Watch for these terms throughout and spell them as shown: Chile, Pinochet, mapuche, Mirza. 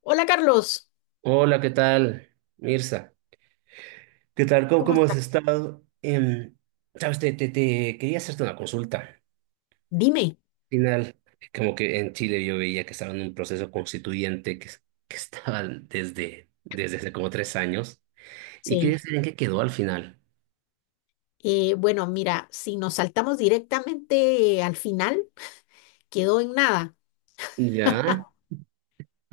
Hola, Carlos, Hola, ¿qué tal, Mirza? ¿Qué tal? ¿Cómo, ¿cómo cómo has estás? estado? Sabes, te quería hacerte una consulta. Al Dime. final, como que en Chile yo veía que estaban en un proceso constituyente que que estaban desde hace como 3 años. Y Sí. quería saber en qué quedó al final. Bueno, mira, si nos saltamos directamente al final, quedó en nada. ¿Ya?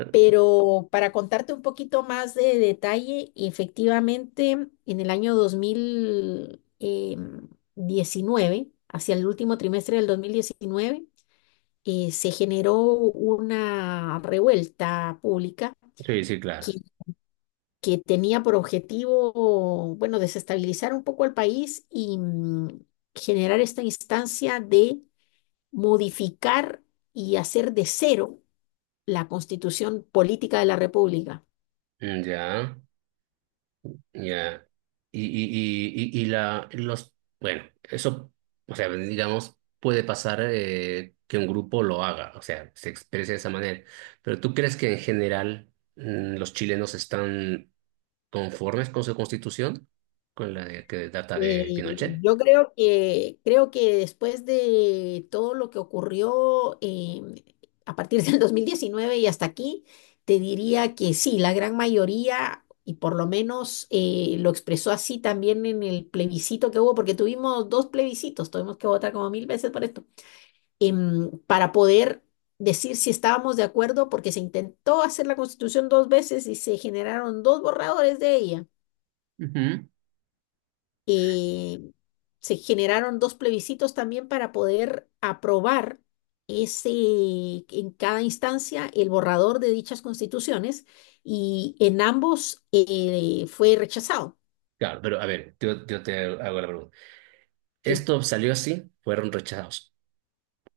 Pero para contarte un poquito más de detalle, efectivamente, en el año dos mil diecinueve, hacia el último trimestre del 2019, se generó una revuelta pública Sí, sí, claro. que que tenía por objetivo, bueno, desestabilizar un poco al país y, generar esta instancia de modificar y hacer de cero la constitución política de la República. Ya. Ya. Y bueno, eso, o sea, digamos, puede pasar que un grupo lo haga, o sea, se exprese de esa manera. Pero ¿tú crees que en general los chilenos están conformes con su constitución, que data de Eh, Pinochet? yo creo que después de todo lo que ocurrió, a partir del 2019 y hasta aquí, te diría que sí, la gran mayoría, y por lo menos lo expresó así también en el plebiscito que hubo, porque tuvimos dos plebiscitos, tuvimos que votar como mil veces por esto, para poder decir si estábamos de acuerdo, porque se intentó hacer la constitución dos veces y se generaron dos borradores de ella. Ujú. eh, Se generaron dos plebiscitos también para poder aprobar ese, en cada instancia, el borrador de dichas constituciones, y en ambos fue rechazado. Claro, pero a ver, yo te hago la pregunta. Sí. Esto salió así, fueron rechazados.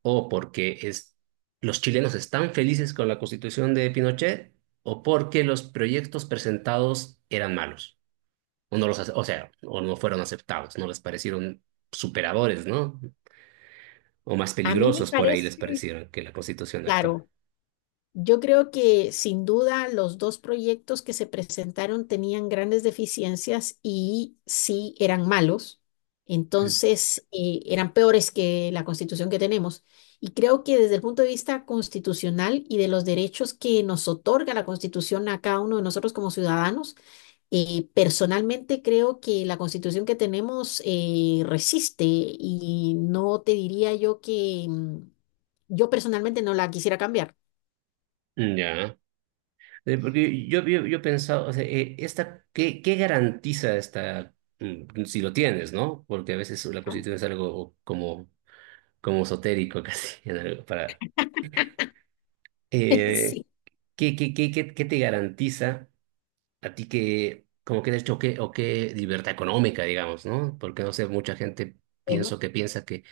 O porque es, los chilenos están felices con la constitución de Pinochet, o porque los proyectos presentados eran malos, o sea, o no fueron aceptados, no les parecieron superadores, ¿no? O más A mí me peligrosos por ahí les parece, parecieron que la constitución actual. claro, yo creo que sin duda los dos proyectos que se presentaron tenían grandes deficiencias y sí eran malos, Mm. entonces eran peores que la constitución que tenemos. Y creo que desde el punto de vista constitucional y de los derechos que nos otorga la constitución a cada uno de nosotros como ciudadanos, personalmente creo que la constitución que tenemos resiste, y no te diría yo que, yo personalmente no la quisiera cambiar. Ya. Porque yo pensaba, o sea, ¿qué, qué garantiza esta, mm, si lo tienes, ¿no? Porque a veces la ¿No? constitución es algo como, como esotérico casi, en algo, para, Eh, Sí, ¿qué te garantiza a ti que, como que de hecho, qué, o qué libertad económica, digamos, ¿no? Porque no sé, mucha gente bueno, pienso que piensa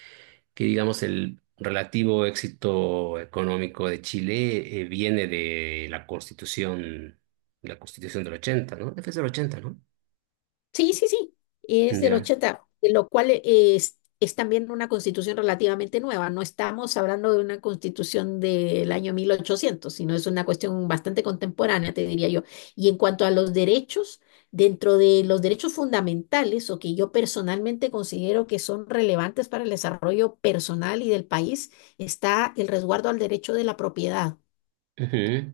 que digamos, el relativo éxito económico de Chile viene de la Constitución del 80, ¿no? Es del 80, ¿no? sí, sí, sí, es del Ya. 80, de lo cual es también una constitución relativamente nueva. No estamos hablando de una constitución del año 1800, sino es una cuestión bastante contemporánea, te diría yo. Y en cuanto a los derechos, dentro de los derechos fundamentales, o que yo personalmente considero que son relevantes para el desarrollo personal y del país, está el resguardo al derecho de la propiedad, Ujú.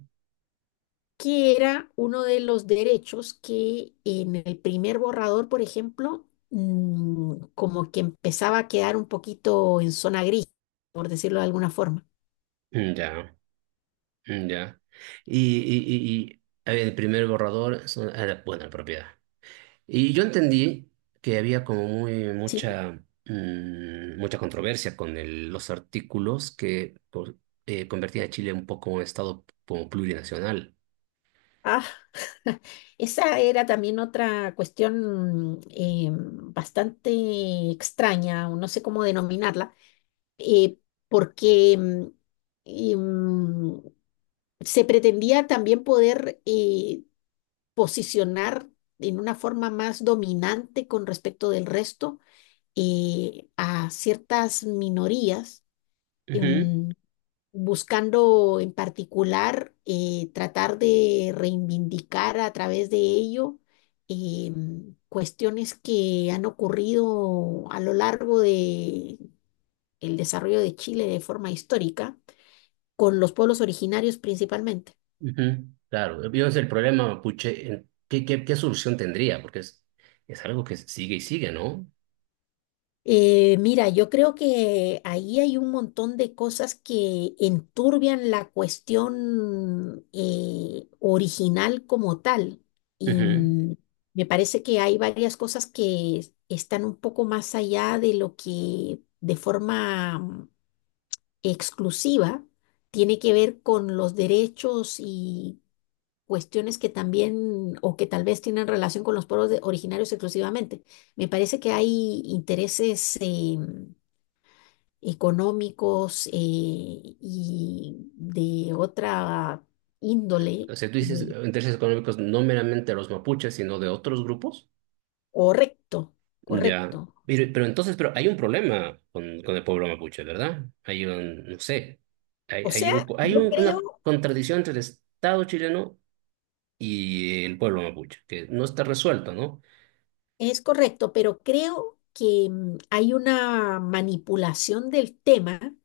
que era uno de los derechos que, en el primer borrador, por ejemplo, como que empezaba a quedar un poquito en zona gris, por decirlo de alguna forma. Ya. Ya. Y, y, y a ver, el primer borrador, era, bueno, la propiedad. Y yo entendí que había como muy Sí. mucha mm, mucha controversia con los artículos que convertían a Chile un poco en un estado como plurinacional. Ah, esa era también otra cuestión bastante extraña, o no sé cómo denominarla, eh, porque, em, se pretendía también poder posicionar en una forma más dominante con respecto del resto a ciertas minorías, Ujú, em, buscando en particular tratar de reivindicar a través de ello, cuestiones que han ocurrido a lo largo de el desarrollo de Chile de forma histórica, con los pueblos originarios principalmente. ujú. Claro, yo es el problema mapuche, en ¿qué solución tendría? Porque es algo que sigue y sigue, ¿no? Mira, yo creo que ahí hay un montón de cosas que enturbian la cuestión original como tal. Y Ujú. mm, Me parece que hay varias cosas que están un poco más allá de lo que de forma exclusiva tiene que ver con los derechos y cuestiones que también, o que tal vez, tienen relación con los pueblos originarios exclusivamente. Me parece que hay intereses, económicos y de otra índole. O sea, tú dices eh, intereses económicos no meramente de los mapuches, sino de otros grupos. Correcto, Ya. correcto. Pero entonces, pero hay un problema con el pueblo mapuche, ¿verdad? Hay un, no sé, hay, O hay sea, un, hay yo un- una creo. contradicción entre el Estado chileno y el pueblo mapuche, que no está resuelta, ¿no? Es correcto, pero creo que, hay una manipulación del tema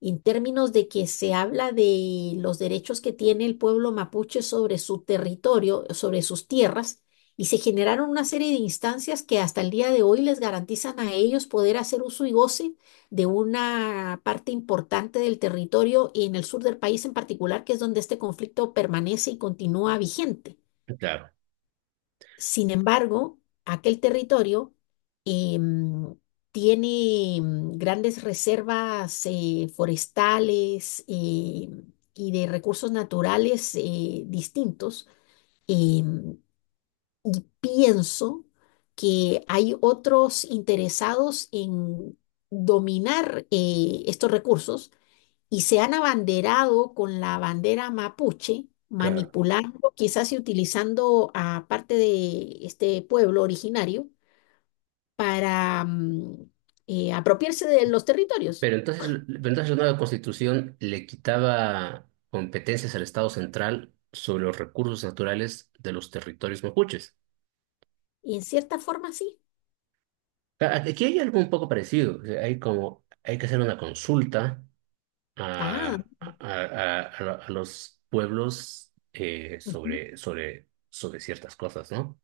en términos de que se habla de los derechos que tiene el pueblo mapuche sobre su territorio, sobre sus tierras, y se generaron una serie de instancias que hasta el día de hoy les garantizan a ellos poder hacer uso y goce de una parte importante del territorio, y en el sur del país en particular, que es donde este conflicto permanece y continúa vigente. Claro, Sin embargo, aquel territorio, em, tiene, grandes reservas forestales, y de recursos naturales distintos. em, y pienso que hay otros interesados en dominar, estos recursos, y se han abanderado con la bandera mapuche, claro. manipulando quizás y utilizando a parte de este pueblo originario para, apropiarse de los territorios. Pero entonces la nueva constitución le quitaba competencias al Estado central sobre los recursos naturales de los territorios mapuches. Y en cierta forma sí. Aquí hay algo un poco parecido, o sea, hay como, hay que hacer una consulta Ah, a a los pueblos ujú, sobre, sobre ciertas cosas, ¿no?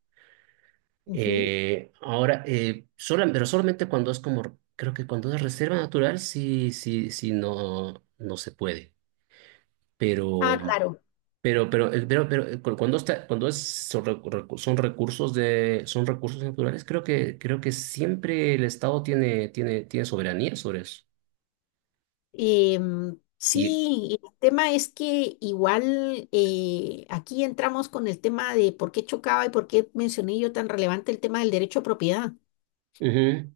ujú. Pero solamente cuando es como, creo que cuando es reserva natural, sí, sí, sí, no, no se puede. Pero, Ah, claro. pero cuando está, cuando es, son, son recursos de, son recursos naturales, creo que siempre el Estado tiene, tiene, tiene soberanía sobre eso. Y, Sí, el tema es que igual, aquí entramos con el tema de por qué chocaba y por qué mencioné yo tan relevante el tema del derecho a propiedad, Ujú.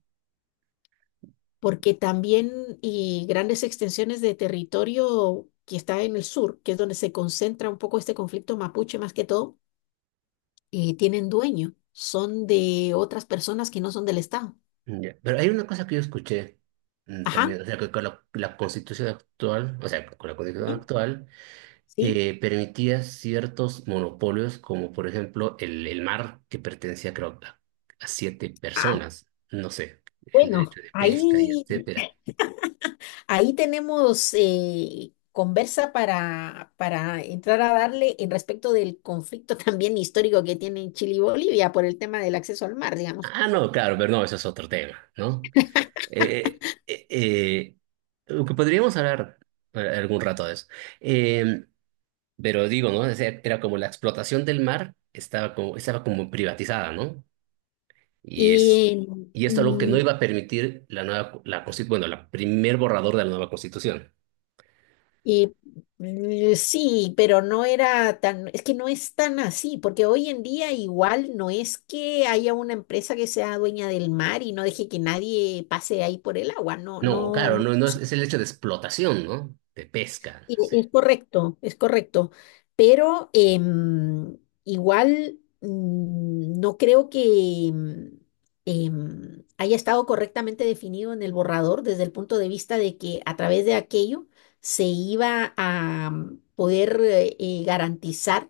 porque también y grandes extensiones de territorio que está en el sur, que es donde se concentra un poco este conflicto mapuche más que todo, tienen dueño, son de otras personas que no son del Estado. Ya. Pero hay una cosa que yo escuché Ajá, también, o sea, que con la constitución actual, o sea, con la constitución sí, actual, sí. Permitía ciertos monopolios, como por ejemplo el mar, que pertenecía creo a siete Ah, personas, no sé, el bueno, derecho de pesca y ahí, etcétera. ahí tenemos conversa para entrar a darle en respecto del conflicto también histórico que tienen Chile y Bolivia por el tema del acceso al mar, digamos. Ah, no, claro, pero no, eso es otro tema, ¿no? Eh, eh, eh, lo que podríamos hablar algún rato de eso. Em, Pero digo, ¿no? O sea, era como la explotación del mar estaba como privatizada, ¿no? Y es, Y y esto es algo que no mm, iba a permitir la nueva, bueno, la primer borrador de la nueva constitución. Y sí, pero no era tan, es que no es tan así, porque hoy en día igual no es que haya una empresa que sea dueña del mar y no deje que nadie pase ahí por el agua, no, No, no. claro, no, no es, es el hecho de explotación, ¿no? De pesca, no Es sé. correcto, es correcto. Pero, igual, no creo que, haya estado correctamente definido en el borrador desde el punto de vista de que a través de aquello se iba a, poder, garantizar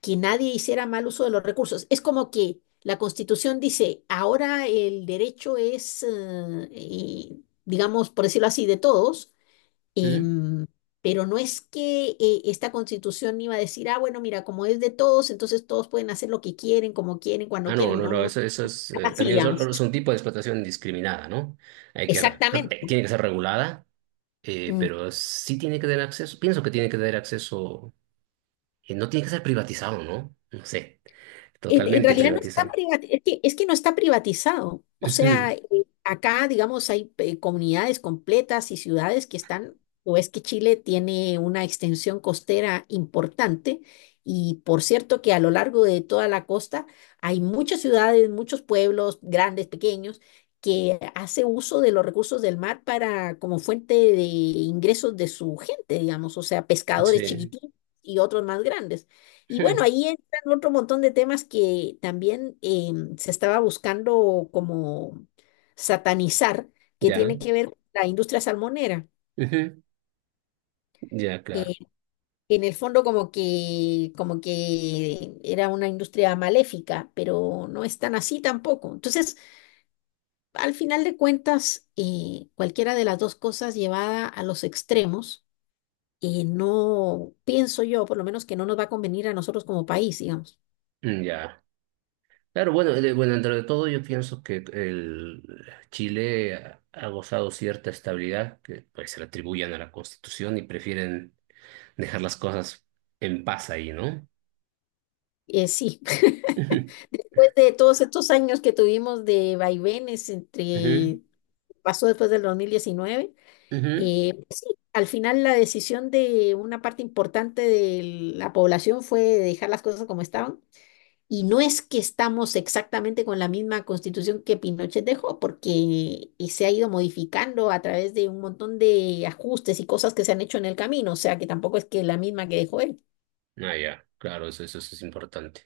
que nadie hiciera mal uso de los recursos. Es como que la Constitución dice: ahora el derecho es, digamos, por decirlo así, de todos. ¿Mm? Em, pero no es que, esta constitución iba a decir: ah, bueno, mira, como es de todos, entonces todos pueden hacer lo que quieren, como quieren, cuando Ah, no, quieren, no, no, no, no, eso es, así, también es, digamos. es un tipo de explotación indiscriminada, ¿no? Hay que, re- Exactamente. tiene que ser regulada, pero sí tiene que tener acceso, pienso que tiene que tener acceso. Y no tiene que ser privatizado, ¿no? No sé, En totalmente realidad no está privatizado. Es que no está privatizado. O Ujú, sea, acá, digamos, hay, comunidades completas y ciudades que están, o es que Chile tiene una extensión costera importante y por cierto que a lo largo de toda la costa hay muchas ciudades, muchos pueblos, grandes, pequeños, que hace uso de los recursos del mar para como fuente de ingresos de su gente, digamos, o sea, pescadores sí, chiquititos y otros más grandes. Y bueno, ujú, ahí otro montón de temas que también, se estaba buscando como satanizar, que ya, tiene que ver con la industria salmonera. ujú, ya, claro, Eh, en el fondo como que era una industria maléfica, pero no es tan así tampoco. Entonces, al final de cuentas, cualquiera de las dos cosas llevada a los extremos, no pienso yo, por lo menos, que no nos va a convenir a nosotros como país, digamos. mm, ya. Claro, bueno, bueno, dentro de todo yo pienso que el Chile ha, ha gozado cierta estabilidad que pues se le atribuyen a la Constitución y prefieren dejar las cosas en paz ahí, ¿no? Sí. Ujú, Después de todos estos años que tuvimos de vaivenes ujú, entre, pasó después del 2019, ujú. Pues sí, al final la decisión de una parte importante de la población fue dejar las cosas como estaban. Y no es que estamos exactamente con la misma constitución que Pinochet dejó, porque, se ha ido modificando a través de un montón de ajustes y cosas que se han hecho en el camino, o sea que tampoco es que la misma que dejó él. Ah, ya, claro, eso es importante.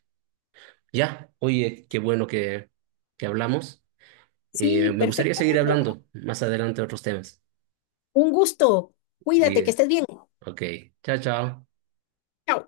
Ya, oye, qué bueno que hablamos. Sí, Me gustaría perfecto, seguir Carlos. hablando más adelante de otros temas. Un gusto. Cuídate, que Bien. estés bien. Ok, chao, chao. Chao.